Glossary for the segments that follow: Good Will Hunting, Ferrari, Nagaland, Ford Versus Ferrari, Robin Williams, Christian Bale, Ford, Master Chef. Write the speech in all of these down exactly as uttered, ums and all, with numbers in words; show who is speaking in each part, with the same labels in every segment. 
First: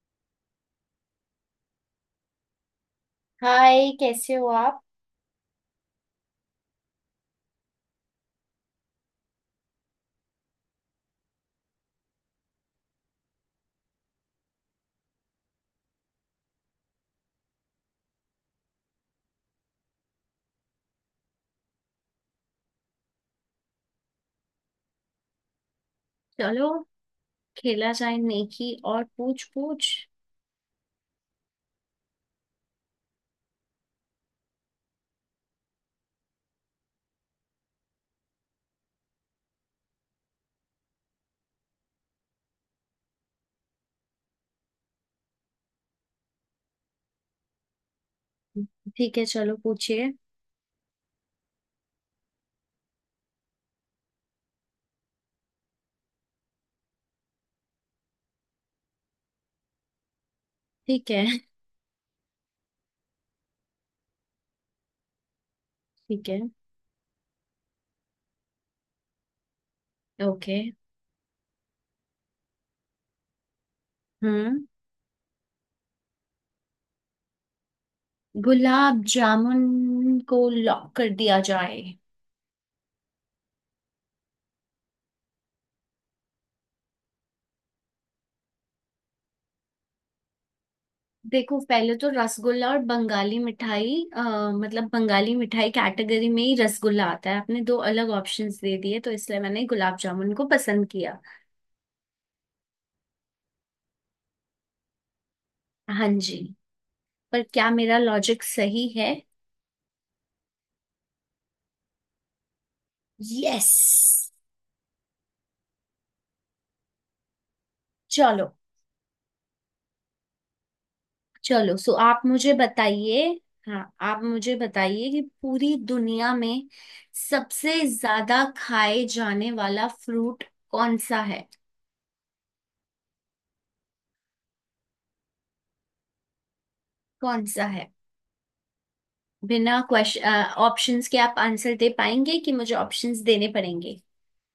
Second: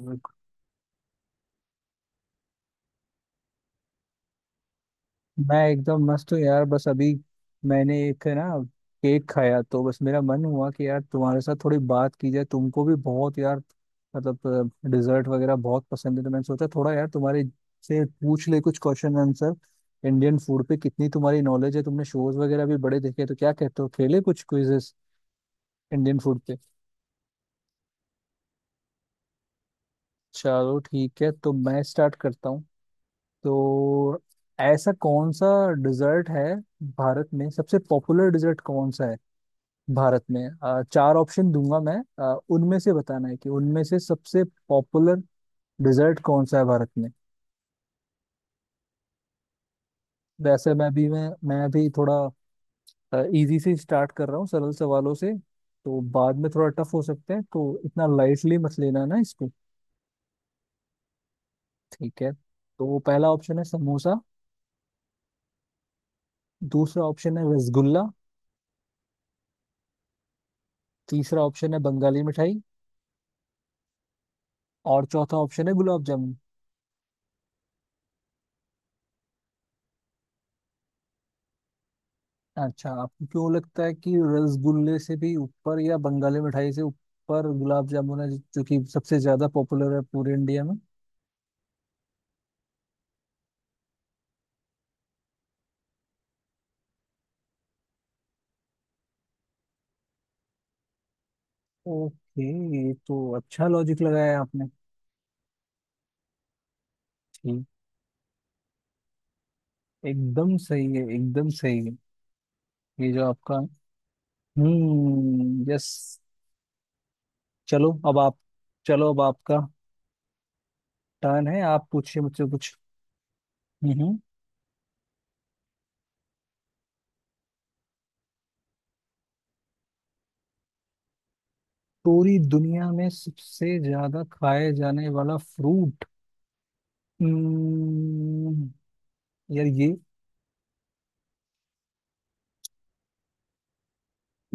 Speaker 1: मैं
Speaker 2: हाय, कैसे हो आप।
Speaker 1: एकदम मस्त हूँ यार। बस अभी मैंने एक है ना केक खाया तो बस मेरा मन हुआ कि यार तुम्हारे साथ थोड़ी बात की जाए। तुमको भी बहुत यार मतलब डिजर्ट वगैरह बहुत पसंद है, तो मैंने सोचा थोड़ा यार तुम्हारे से पूछ ले कुछ क्वेश्चन आंसर। इंडियन फूड पे कितनी तुम्हारी नॉलेज है, तुमने शोज वगैरह भी बड़े देखे, तो क्या कहते हो, खेले कुछ क्विजेस इंडियन फूड पे?
Speaker 2: खेला जाए, नेकी और पूछ पूछ।
Speaker 1: चलो ठीक है, तो मैं स्टार्ट करता हूँ। तो ऐसा कौन सा डिजर्ट है, भारत में सबसे पॉपुलर डिजर्ट कौन सा है भारत में? अ, चार ऑप्शन दूंगा मैं, अ, उनमें से बताना है कि उनमें से सबसे पॉपुलर डिजर्ट कौन सा है भारत में।
Speaker 2: ठीक है।
Speaker 1: वैसे मैं भी मैं मैं अभी थोड़ा इजी से स्टार्ट कर रहा हूँ, सरल सवालों से। तो बाद में थोड़ा टफ हो सकते हैं, तो इतना लाइटली मत लेना ना इसको।
Speaker 2: ठीक है।
Speaker 1: ठीक है, तो पहला ऑप्शन है समोसा।
Speaker 2: ठीक है।
Speaker 1: दूसरा ऑप्शन है रसगुल्ला।
Speaker 2: ओके।
Speaker 1: तीसरा ऑप्शन है बंगाली मिठाई।
Speaker 2: हम्म।
Speaker 1: और चौथा ऑप्शन है गुलाब जामुन।
Speaker 2: गुलाब जामुन को लॉक कर दिया जाए।
Speaker 1: अच्छा, आपको क्यों लगता है कि रसगुल्ले से भी ऊपर या बंगाली मिठाई से ऊपर गुलाब जामुन है, जो कि सबसे ज्यादा पॉपुलर है पूरे इंडिया में?
Speaker 2: देखो, पहले तो रसगुल्ला और बंगाली मिठाई अ, मतलब बंगाली मिठाई कैटेगरी में ही रसगुल्ला आता है। आपने दो अलग ऑप्शंस दे दिए, तो इसलिए मैंने गुलाब जामुन को पसंद किया।
Speaker 1: ओके। ये तो अच्छा लॉजिक लगाया आपने।
Speaker 2: हाँ जी, पर
Speaker 1: ठीक,
Speaker 2: क्या मेरा लॉजिक सही है।
Speaker 1: एकदम सही है, एकदम सही है। ये जो आपका।
Speaker 2: यस।
Speaker 1: Hmm, yes. चलो अब आप।
Speaker 2: चलो।
Speaker 1: चलो, अब आपका टर्न है,
Speaker 2: चलो,
Speaker 1: आप
Speaker 2: सो
Speaker 1: पूछिए
Speaker 2: आप
Speaker 1: मुझसे
Speaker 2: मुझे
Speaker 1: कुछ।
Speaker 2: बताइए। हाँ,
Speaker 1: हम्म।
Speaker 2: आप मुझे बताइए कि पूरी दुनिया में सबसे ज्यादा खाए जाने वाला फ्रूट कौन सा है।
Speaker 1: पूरी दुनिया में सबसे ज्यादा खाए जाने वाला फ्रूट।
Speaker 2: कौन सा है।
Speaker 1: हम्म। यार
Speaker 2: बिना
Speaker 1: ये,
Speaker 2: क्वेश्चन ऑप्शंस के आप आंसर दे पाएंगे कि मुझे ऑप्शंस देने पड़ेंगे।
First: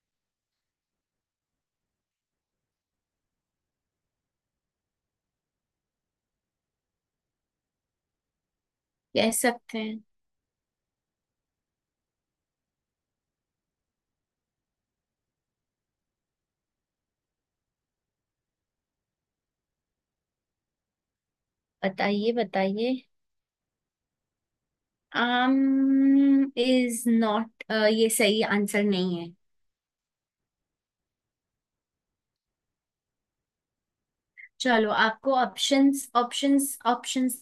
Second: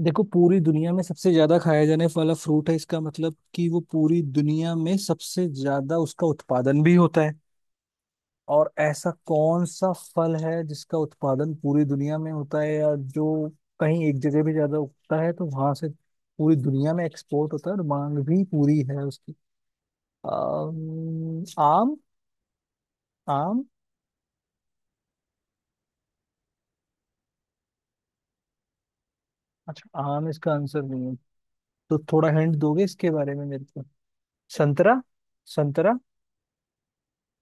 Speaker 1: देखो पूरी दुनिया में सबसे ज्यादा खाया जाने वाला फ्रूट है, इसका मतलब कि वो पूरी दुनिया में सबसे ज्यादा उसका उत्पादन भी होता है। और ऐसा
Speaker 2: कह
Speaker 1: कौन
Speaker 2: सकते
Speaker 1: सा
Speaker 2: हैं।
Speaker 1: फल है जिसका उत्पादन पूरी दुनिया में होता है, या जो कहीं एक जगह भी ज्यादा उगता है तो वहां से पूरी दुनिया में एक्सपोर्ट होता है और मांग भी पूरी है उसकी। अम, आम।
Speaker 2: बताइए, बताइए।
Speaker 1: आम।
Speaker 2: आम इज नॉट, ये सही आंसर नहीं है।
Speaker 1: अच्छा, आम इसका आंसर नहीं है? तो थोड़ा हिंट दोगे इसके बारे में मेरे को?
Speaker 2: चलो,
Speaker 1: संतरा।
Speaker 2: आपको
Speaker 1: संतरा।
Speaker 2: ऑप्शंस ऑप्शंस ऑप्शंस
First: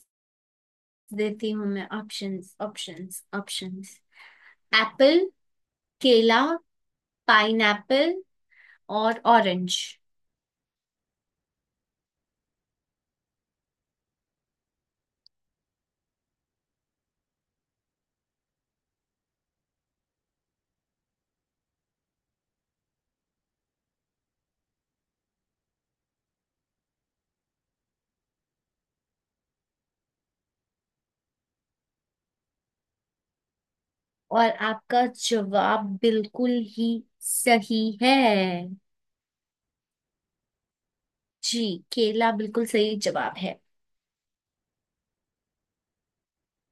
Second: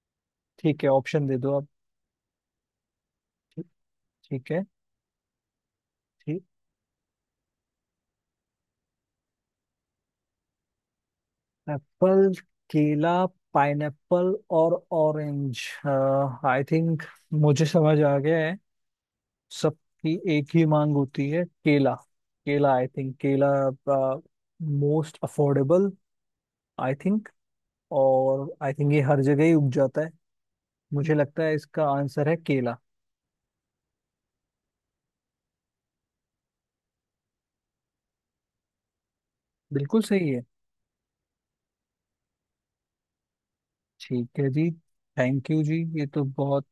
Speaker 1: ठीक है, ऑप्शन दे
Speaker 2: देती
Speaker 1: दो
Speaker 2: हूँ
Speaker 1: आप।
Speaker 2: मैं, ऑप्शंस ऑप्शंस
Speaker 1: ठीक,
Speaker 2: ऑप्शंस।
Speaker 1: ठीक है,
Speaker 2: एप्पल,
Speaker 1: ठीक।
Speaker 2: केला, पाइनएप्पल और ऑरेंज।
Speaker 1: एप्पल, केला, पाइनएप्पल और ऑरेंज। आई थिंक मुझे समझ आ गया है, सबकी एक ही मांग होती है, केला। केला, आई थिंक केला, मोस्ट अफोर्डेबल आई थिंक। और आई थिंक ये हर जगह ही उग जाता है। मुझे लगता है इसका आंसर है केला।
Speaker 2: और आपका जवाब बिल्कुल ही सही है
Speaker 1: बिल्कुल सही है।
Speaker 2: जी। केला बिल्कुल सही जवाब है।
Speaker 1: ठीक है जी, थैंक यू जी। ये तो बहुत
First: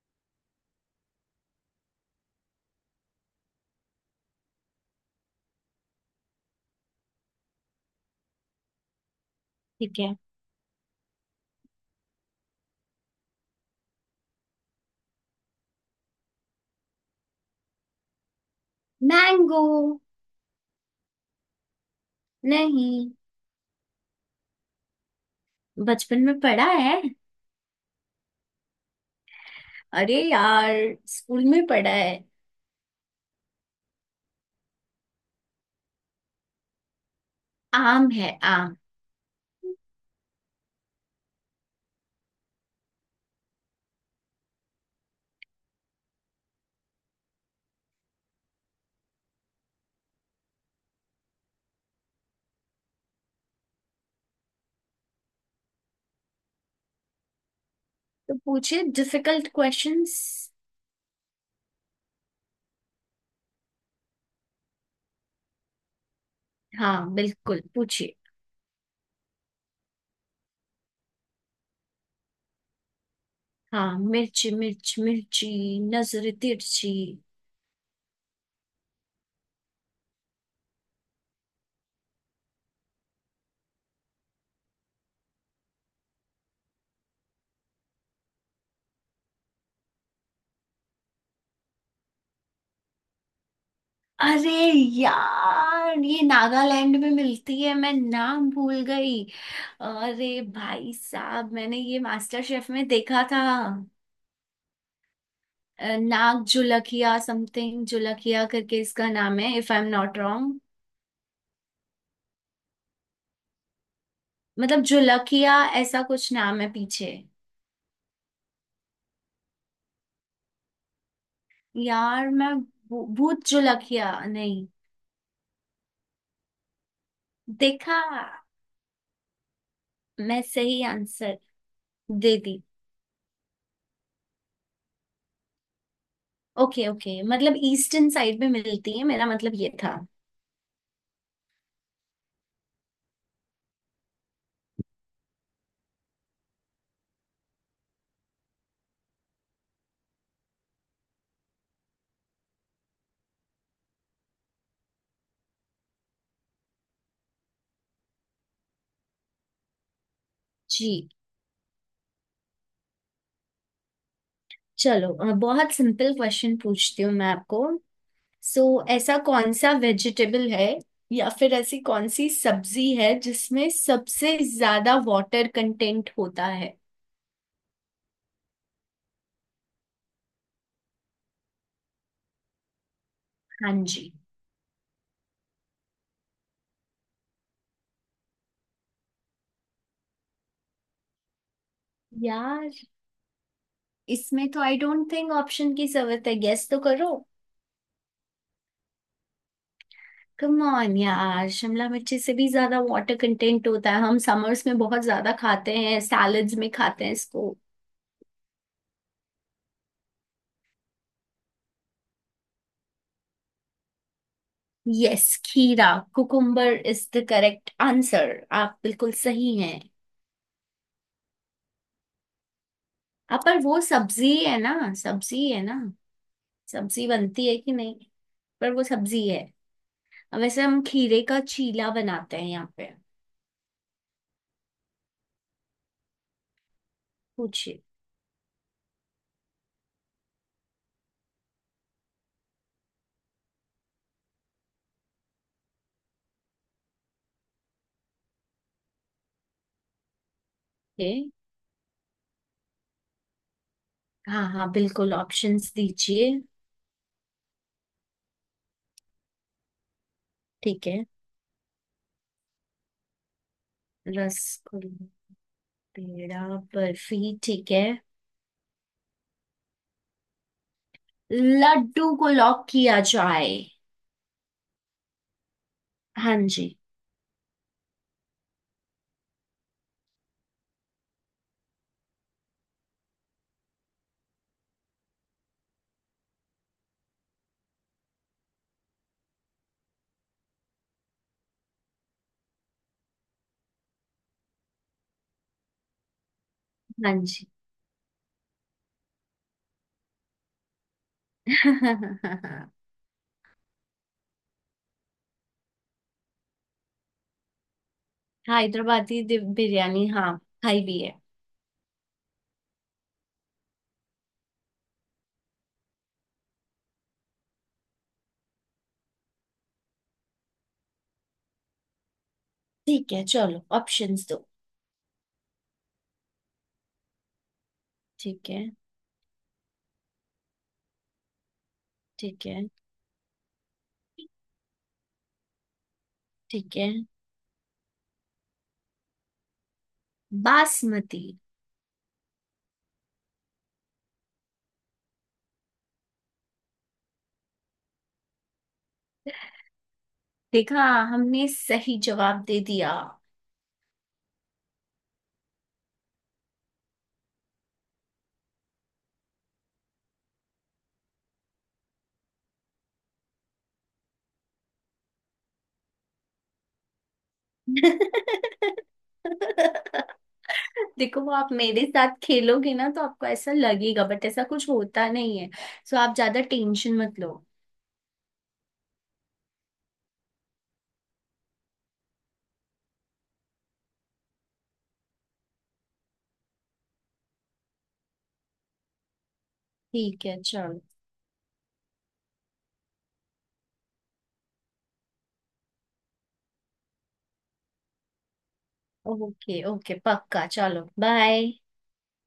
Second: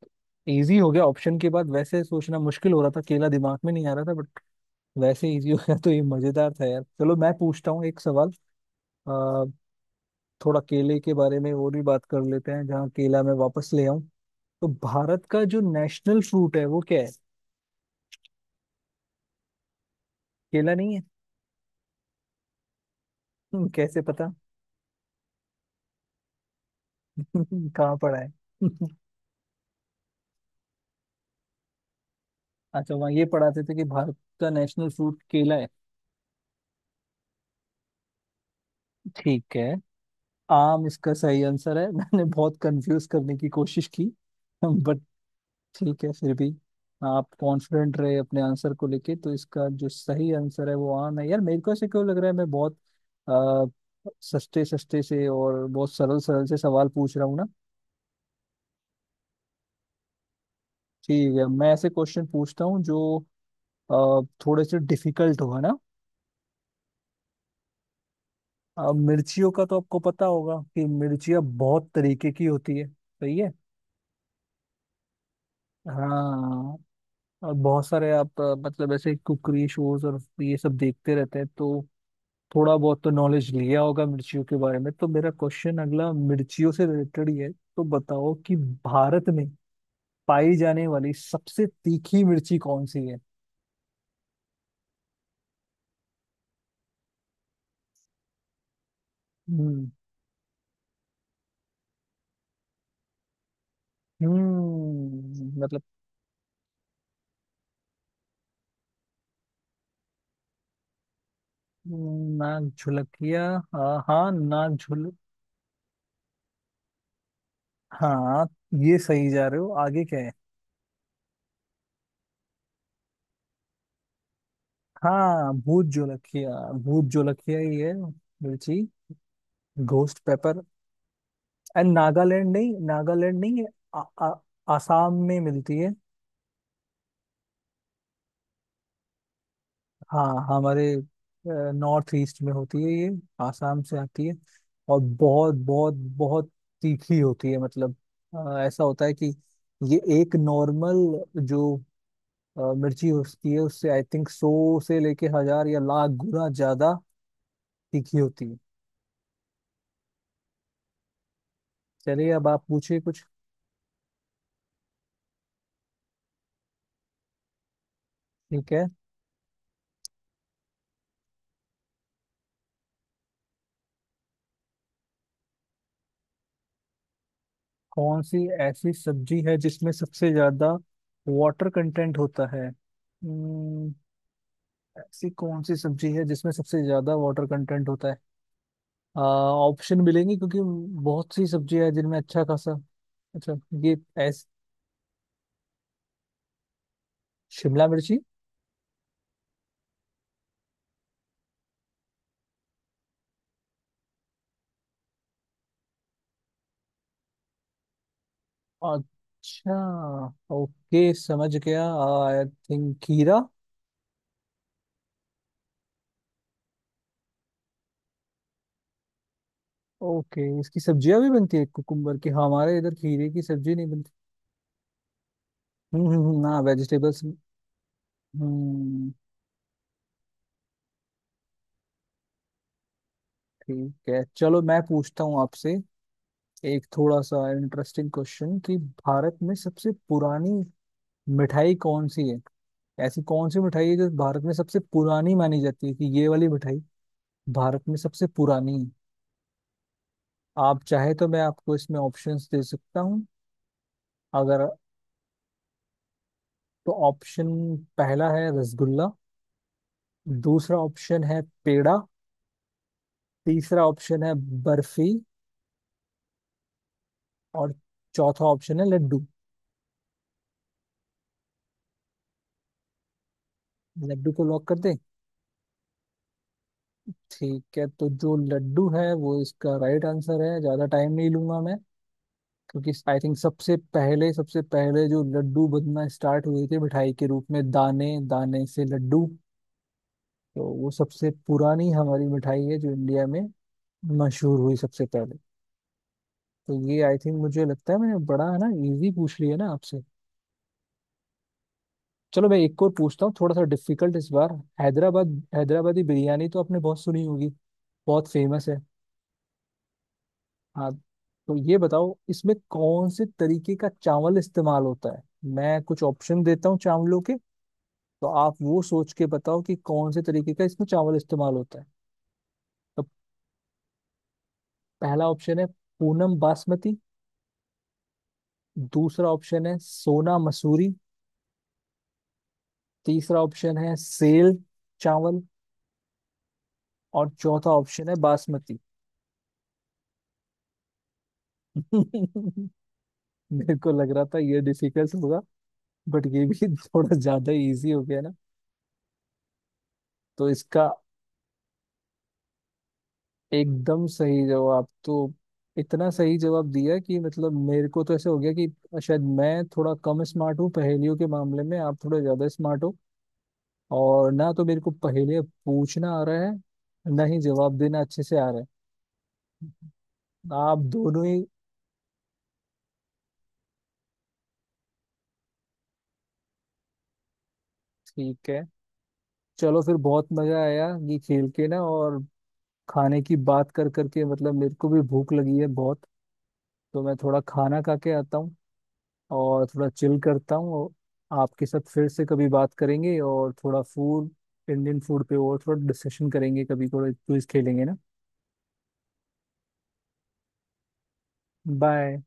Speaker 1: इजी हो गया ऑप्शन के बाद। वैसे सोचना मुश्किल हो रहा था, केला दिमाग में नहीं आ रहा था, बट वैसे इजी होगा तो ये मजेदार था यार। चलो मैं पूछता हूँ एक सवाल। आ,
Speaker 2: ठीक है।
Speaker 1: थोड़ा केले के बारे में और भी बात कर लेते हैं, जहाँ केला मैं वापस ले आऊं। तो भारत का जो नेशनल फ्रूट है वो क्या है?
Speaker 2: मैंगो।
Speaker 1: केला नहीं है?
Speaker 2: नहीं।
Speaker 1: हम्म, कैसे पता?
Speaker 2: बचपन में पढ़ा है।
Speaker 1: कहाँ पढ़ा है?
Speaker 2: अरे यार, स्कूल में पढ़ा है।
Speaker 1: अच्छा, वहाँ ये पढ़ाते थे कि भारत का नेशनल फ्रूट केला है?
Speaker 2: आम है आम।
Speaker 1: ठीक है। आम इसका सही आंसर है। मैंने बहुत कंफ्यूज करने की कोशिश की, बट ठीक है फिर भी आप कॉन्फिडेंट रहे अपने आंसर को लेके। तो इसका जो सही आंसर है वो आम है। यार मेरे को ऐसे क्यों लग रहा है मैं बहुत आ, सस्ते सस्ते से और बहुत सरल सरल से सवाल पूछ रहा हूँ ना।
Speaker 2: तो पूछिए डिफिकल्ट क्वेश्चंस।
Speaker 1: ठीक है, मैं ऐसे क्वेश्चन पूछता हूँ जो अ, थोड़े से डिफिकल्ट हो, है ना।
Speaker 2: हाँ बिल्कुल पूछिए।
Speaker 1: अ, मिर्चियों का तो आपको पता होगा कि मिर्चियाँ बहुत तरीके की होती है, सही है।
Speaker 2: हाँ, मिर्ची मिर्च मिर्ची, नजर
Speaker 1: हाँ।
Speaker 2: तिरछी।
Speaker 1: और बहुत सारे आप अ, मतलब ऐसे कुकरी शोज और ये सब देखते रहते हैं, तो थोड़ा बहुत तो नॉलेज लिया होगा मिर्चियों के बारे में। तो मेरा क्वेश्चन अगला मिर्चियों से रिलेटेड ही है। तो बताओ कि भारत में पाई जाने वाली सबसे तीखी मिर्ची कौन सी है?
Speaker 2: अरे यार, ये नागालैंड में मिलती है, मैं नाम भूल गई।
Speaker 1: हम्म।
Speaker 2: अरे भाई साहब, मैंने ये मास्टर शेफ में देखा था।
Speaker 1: हम्म, मतलब।
Speaker 2: अ, नाग जुलकिया समथिंग, जुलकिया करके इसका नाम है, if I am not wrong.
Speaker 1: हम्म, नाक झुलकिया। हाँ हाँ, नाक
Speaker 2: मतलब
Speaker 1: झुल।
Speaker 2: जुलकिया, ऐसा कुछ नाम है पीछे।
Speaker 1: हाँ, ये सही जा रहे हो, आगे क्या है?
Speaker 2: यार मैं भू- भूत जुलकिया, नहीं
Speaker 1: हाँ, भूत जोलकिया। भूत जोलकिया ही है।
Speaker 2: देखा।
Speaker 1: मिर्ची, घोस्ट
Speaker 2: मैं
Speaker 1: पेपर।
Speaker 2: सही आंसर
Speaker 1: एंड
Speaker 2: दे
Speaker 1: नागालैंड
Speaker 2: दी।
Speaker 1: नहीं, नागालैंड नहीं है। आ, आ, आसाम में मिलती है।
Speaker 2: ओके ओके, मतलब ईस्टर्न साइड में मिलती है, मेरा मतलब ये था।
Speaker 1: हाँ, हमारे नॉर्थ ईस्ट में होती है ये, आसाम से आती है। और बहुत बहुत बहुत तीखी होती है। मतलब अ, ऐसा होता है कि ये एक नॉर्मल जो अ, मिर्ची होती है उससे आई थिंक सौ से लेके हजार या लाख गुना ज्यादा तीखी होती है।
Speaker 2: जी।
Speaker 1: चलिए अब आप पूछिए कुछ।
Speaker 2: चलो, अ, बहुत सिंपल क्वेश्चन पूछती हूँ मैं आपको। सो
Speaker 1: ठीक है।
Speaker 2: ऐसा कौन सा वेजिटेबल है, या फिर ऐसी कौन सी सब्जी है जिसमें सबसे ज्यादा वाटर कंटेंट होता है।
Speaker 1: कौन सी ऐसी सब्जी है जिसमें सबसे ज्यादा वाटर कंटेंट होता है?
Speaker 2: हाँ
Speaker 1: हम्म,
Speaker 2: जी।
Speaker 1: ऐसी कौन सी सब्जी है जिसमें सबसे ज्यादा वाटर कंटेंट होता है? ऑप्शन मिलेंगे, क्योंकि बहुत सी सब्जियां हैं जिनमें अच्छा
Speaker 2: यार,
Speaker 1: खासा। अच्छा। ये ऐस,
Speaker 2: इसमें तो आई डोंट थिंक ऑप्शन की जरूरत है, गेस तो करो।
Speaker 1: शिमला मिर्ची।
Speaker 2: कम ऑन यार, शिमला मिर्ची से भी ज्यादा वाटर कंटेंट होता है। हम समर्स में बहुत ज्यादा खाते हैं, सैलड्स में खाते हैं इसको।
Speaker 1: अच्छा, ओके समझ गया, आई थिंक खीरा।
Speaker 2: यस, खीरा। Cucumber is the correct answer, आप बिल्कुल सही हैं।
Speaker 1: ओके, इसकी सब्जियां भी बनती है कुकुम्बर की? हाँ, हमारे इधर खीरे
Speaker 2: अब
Speaker 1: की
Speaker 2: पर
Speaker 1: सब्जी
Speaker 2: वो
Speaker 1: नहीं बनती।
Speaker 2: सब्जी है ना, सब्जी है ना,
Speaker 1: हम्म हम्म हम्म, हाँ
Speaker 2: सब्जी
Speaker 1: वेजिटेबल्स।
Speaker 2: बनती है कि नहीं, पर वो
Speaker 1: हम्म।
Speaker 2: सब्जी है। अब वैसे हम खीरे का चीला बनाते हैं यहाँ पे।
Speaker 1: ठीक है, चलो मैं पूछता हूँ आपसे एक थोड़ा सा
Speaker 2: पूछिए।
Speaker 1: इंटरेस्टिंग क्वेश्चन कि भारत में सबसे पुरानी मिठाई कौन सी है? ऐसी कौन सी मिठाई है जो भारत में सबसे पुरानी मानी जाती है कि ये वाली मिठाई भारत में सबसे पुरानी है? आप चाहे तो
Speaker 2: ए?
Speaker 1: मैं आपको इसमें ऑप्शंस दे सकता हूँ
Speaker 2: हाँ
Speaker 1: अगर।
Speaker 2: हाँ, बिल्कुल ऑप्शंस दीजिए।
Speaker 1: तो ऑप्शन पहला है रसगुल्ला। दूसरा
Speaker 2: ठीक है।
Speaker 1: ऑप्शन है पेड़ा। तीसरा ऑप्शन है
Speaker 2: रसगुल्ला,
Speaker 1: बर्फी।
Speaker 2: पेड़ा, बर्फी, ठीक
Speaker 1: और
Speaker 2: है।
Speaker 1: चौथा ऑप्शन है लड्डू।
Speaker 2: लड्डू को लॉक किया जाए।
Speaker 1: लड्डू को लॉक कर दें?
Speaker 2: हाँ जी।
Speaker 1: ठीक है, तो जो लड्डू है वो इसका राइट आंसर है। ज्यादा टाइम नहीं लूंगा मैं, क्योंकि आई थिंक सबसे पहले, सबसे पहले जो लड्डू बनना स्टार्ट हुए थे मिठाई के रूप में, दाने दाने से लड्डू, तो वो सबसे पुरानी हमारी मिठाई है जो इंडिया में मशहूर हुई सबसे पहले। तो ये
Speaker 2: हाँ
Speaker 1: आई थिंक,
Speaker 2: जी।
Speaker 1: मुझे लगता है मैंने बड़ा है ना इजी पूछ लिया ना आपसे। चलो मैं एक और पूछता हूँ थोड़ा सा डिफिकल्ट इस बार। हैदराबाद, हैदराबादी बिरयानी तो आपने बहुत सुनी होगी, बहुत फेमस है।
Speaker 2: हैदराबादी दि- बिरयानी, हाँ, खाई
Speaker 1: हाँ।
Speaker 2: भी है।
Speaker 1: तो ये बताओ इसमें कौन से तरीके का चावल इस्तेमाल होता है? मैं कुछ ऑप्शन देता हूँ चावलों के, तो आप वो सोच के बताओ कि कौन से तरीके का इसमें चावल इस्तेमाल होता है। तो
Speaker 2: ठीक है, चलो ऑप्शंस दो।
Speaker 1: पहला ऑप्शन है पूनम बासमती।
Speaker 2: ठीक है।
Speaker 1: दूसरा ऑप्शन है सोना मसूरी।
Speaker 2: ठीक है।
Speaker 1: तीसरा ऑप्शन है सेल चावल।
Speaker 2: ठीक है।
Speaker 1: और चौथा ऑप्शन है बासमती।
Speaker 2: बासमती।
Speaker 1: मेरे को लग रहा था ये डिफिकल्ट होगा, बट ये भी थोड़ा ज्यादा इजी हो गया ना। तो
Speaker 2: देखा,
Speaker 1: इसका
Speaker 2: हमने सही जवाब दे दिया।
Speaker 1: एकदम सही जवाब। तो इतना सही जवाब दिया कि मतलब मेरे को तो ऐसे हो गया कि शायद मैं थोड़ा कम स्मार्ट हूँ पहेलियों के मामले में, आप थोड़े ज्यादा स्मार्ट हो। और ना तो मेरे को पहेलियाँ पूछना आ रहा है, ना ही जवाब देना अच्छे से आ रहा है आप
Speaker 2: देखो,
Speaker 1: दोनों
Speaker 2: वो
Speaker 1: ही।
Speaker 2: आप मेरे साथ खेलोगे ना तो आपको ऐसा लगेगा, बट ऐसा कुछ होता नहीं है। सो आप ज्यादा टेंशन मत लो।
Speaker 1: ठीक है, चलो फिर बहुत मजा आया ये खेल के ना। और खाने की बात कर करके मतलब मेरे को भी भूख लगी है बहुत। तो मैं थोड़ा खाना खा के आता हूँ और थोड़ा चिल
Speaker 2: ठीक है,
Speaker 1: करता हूँ।
Speaker 2: चलो।
Speaker 1: और आपके साथ फिर से कभी बात करेंगे और थोड़ा फूड, इंडियन फूड पे और थोड़ा डिस्कशन करेंगे, कभी थोड़ा क्विज खेलेंगे ना।
Speaker 2: ओके ओके, पक्का, चलो बाय।
Speaker 1: बाय।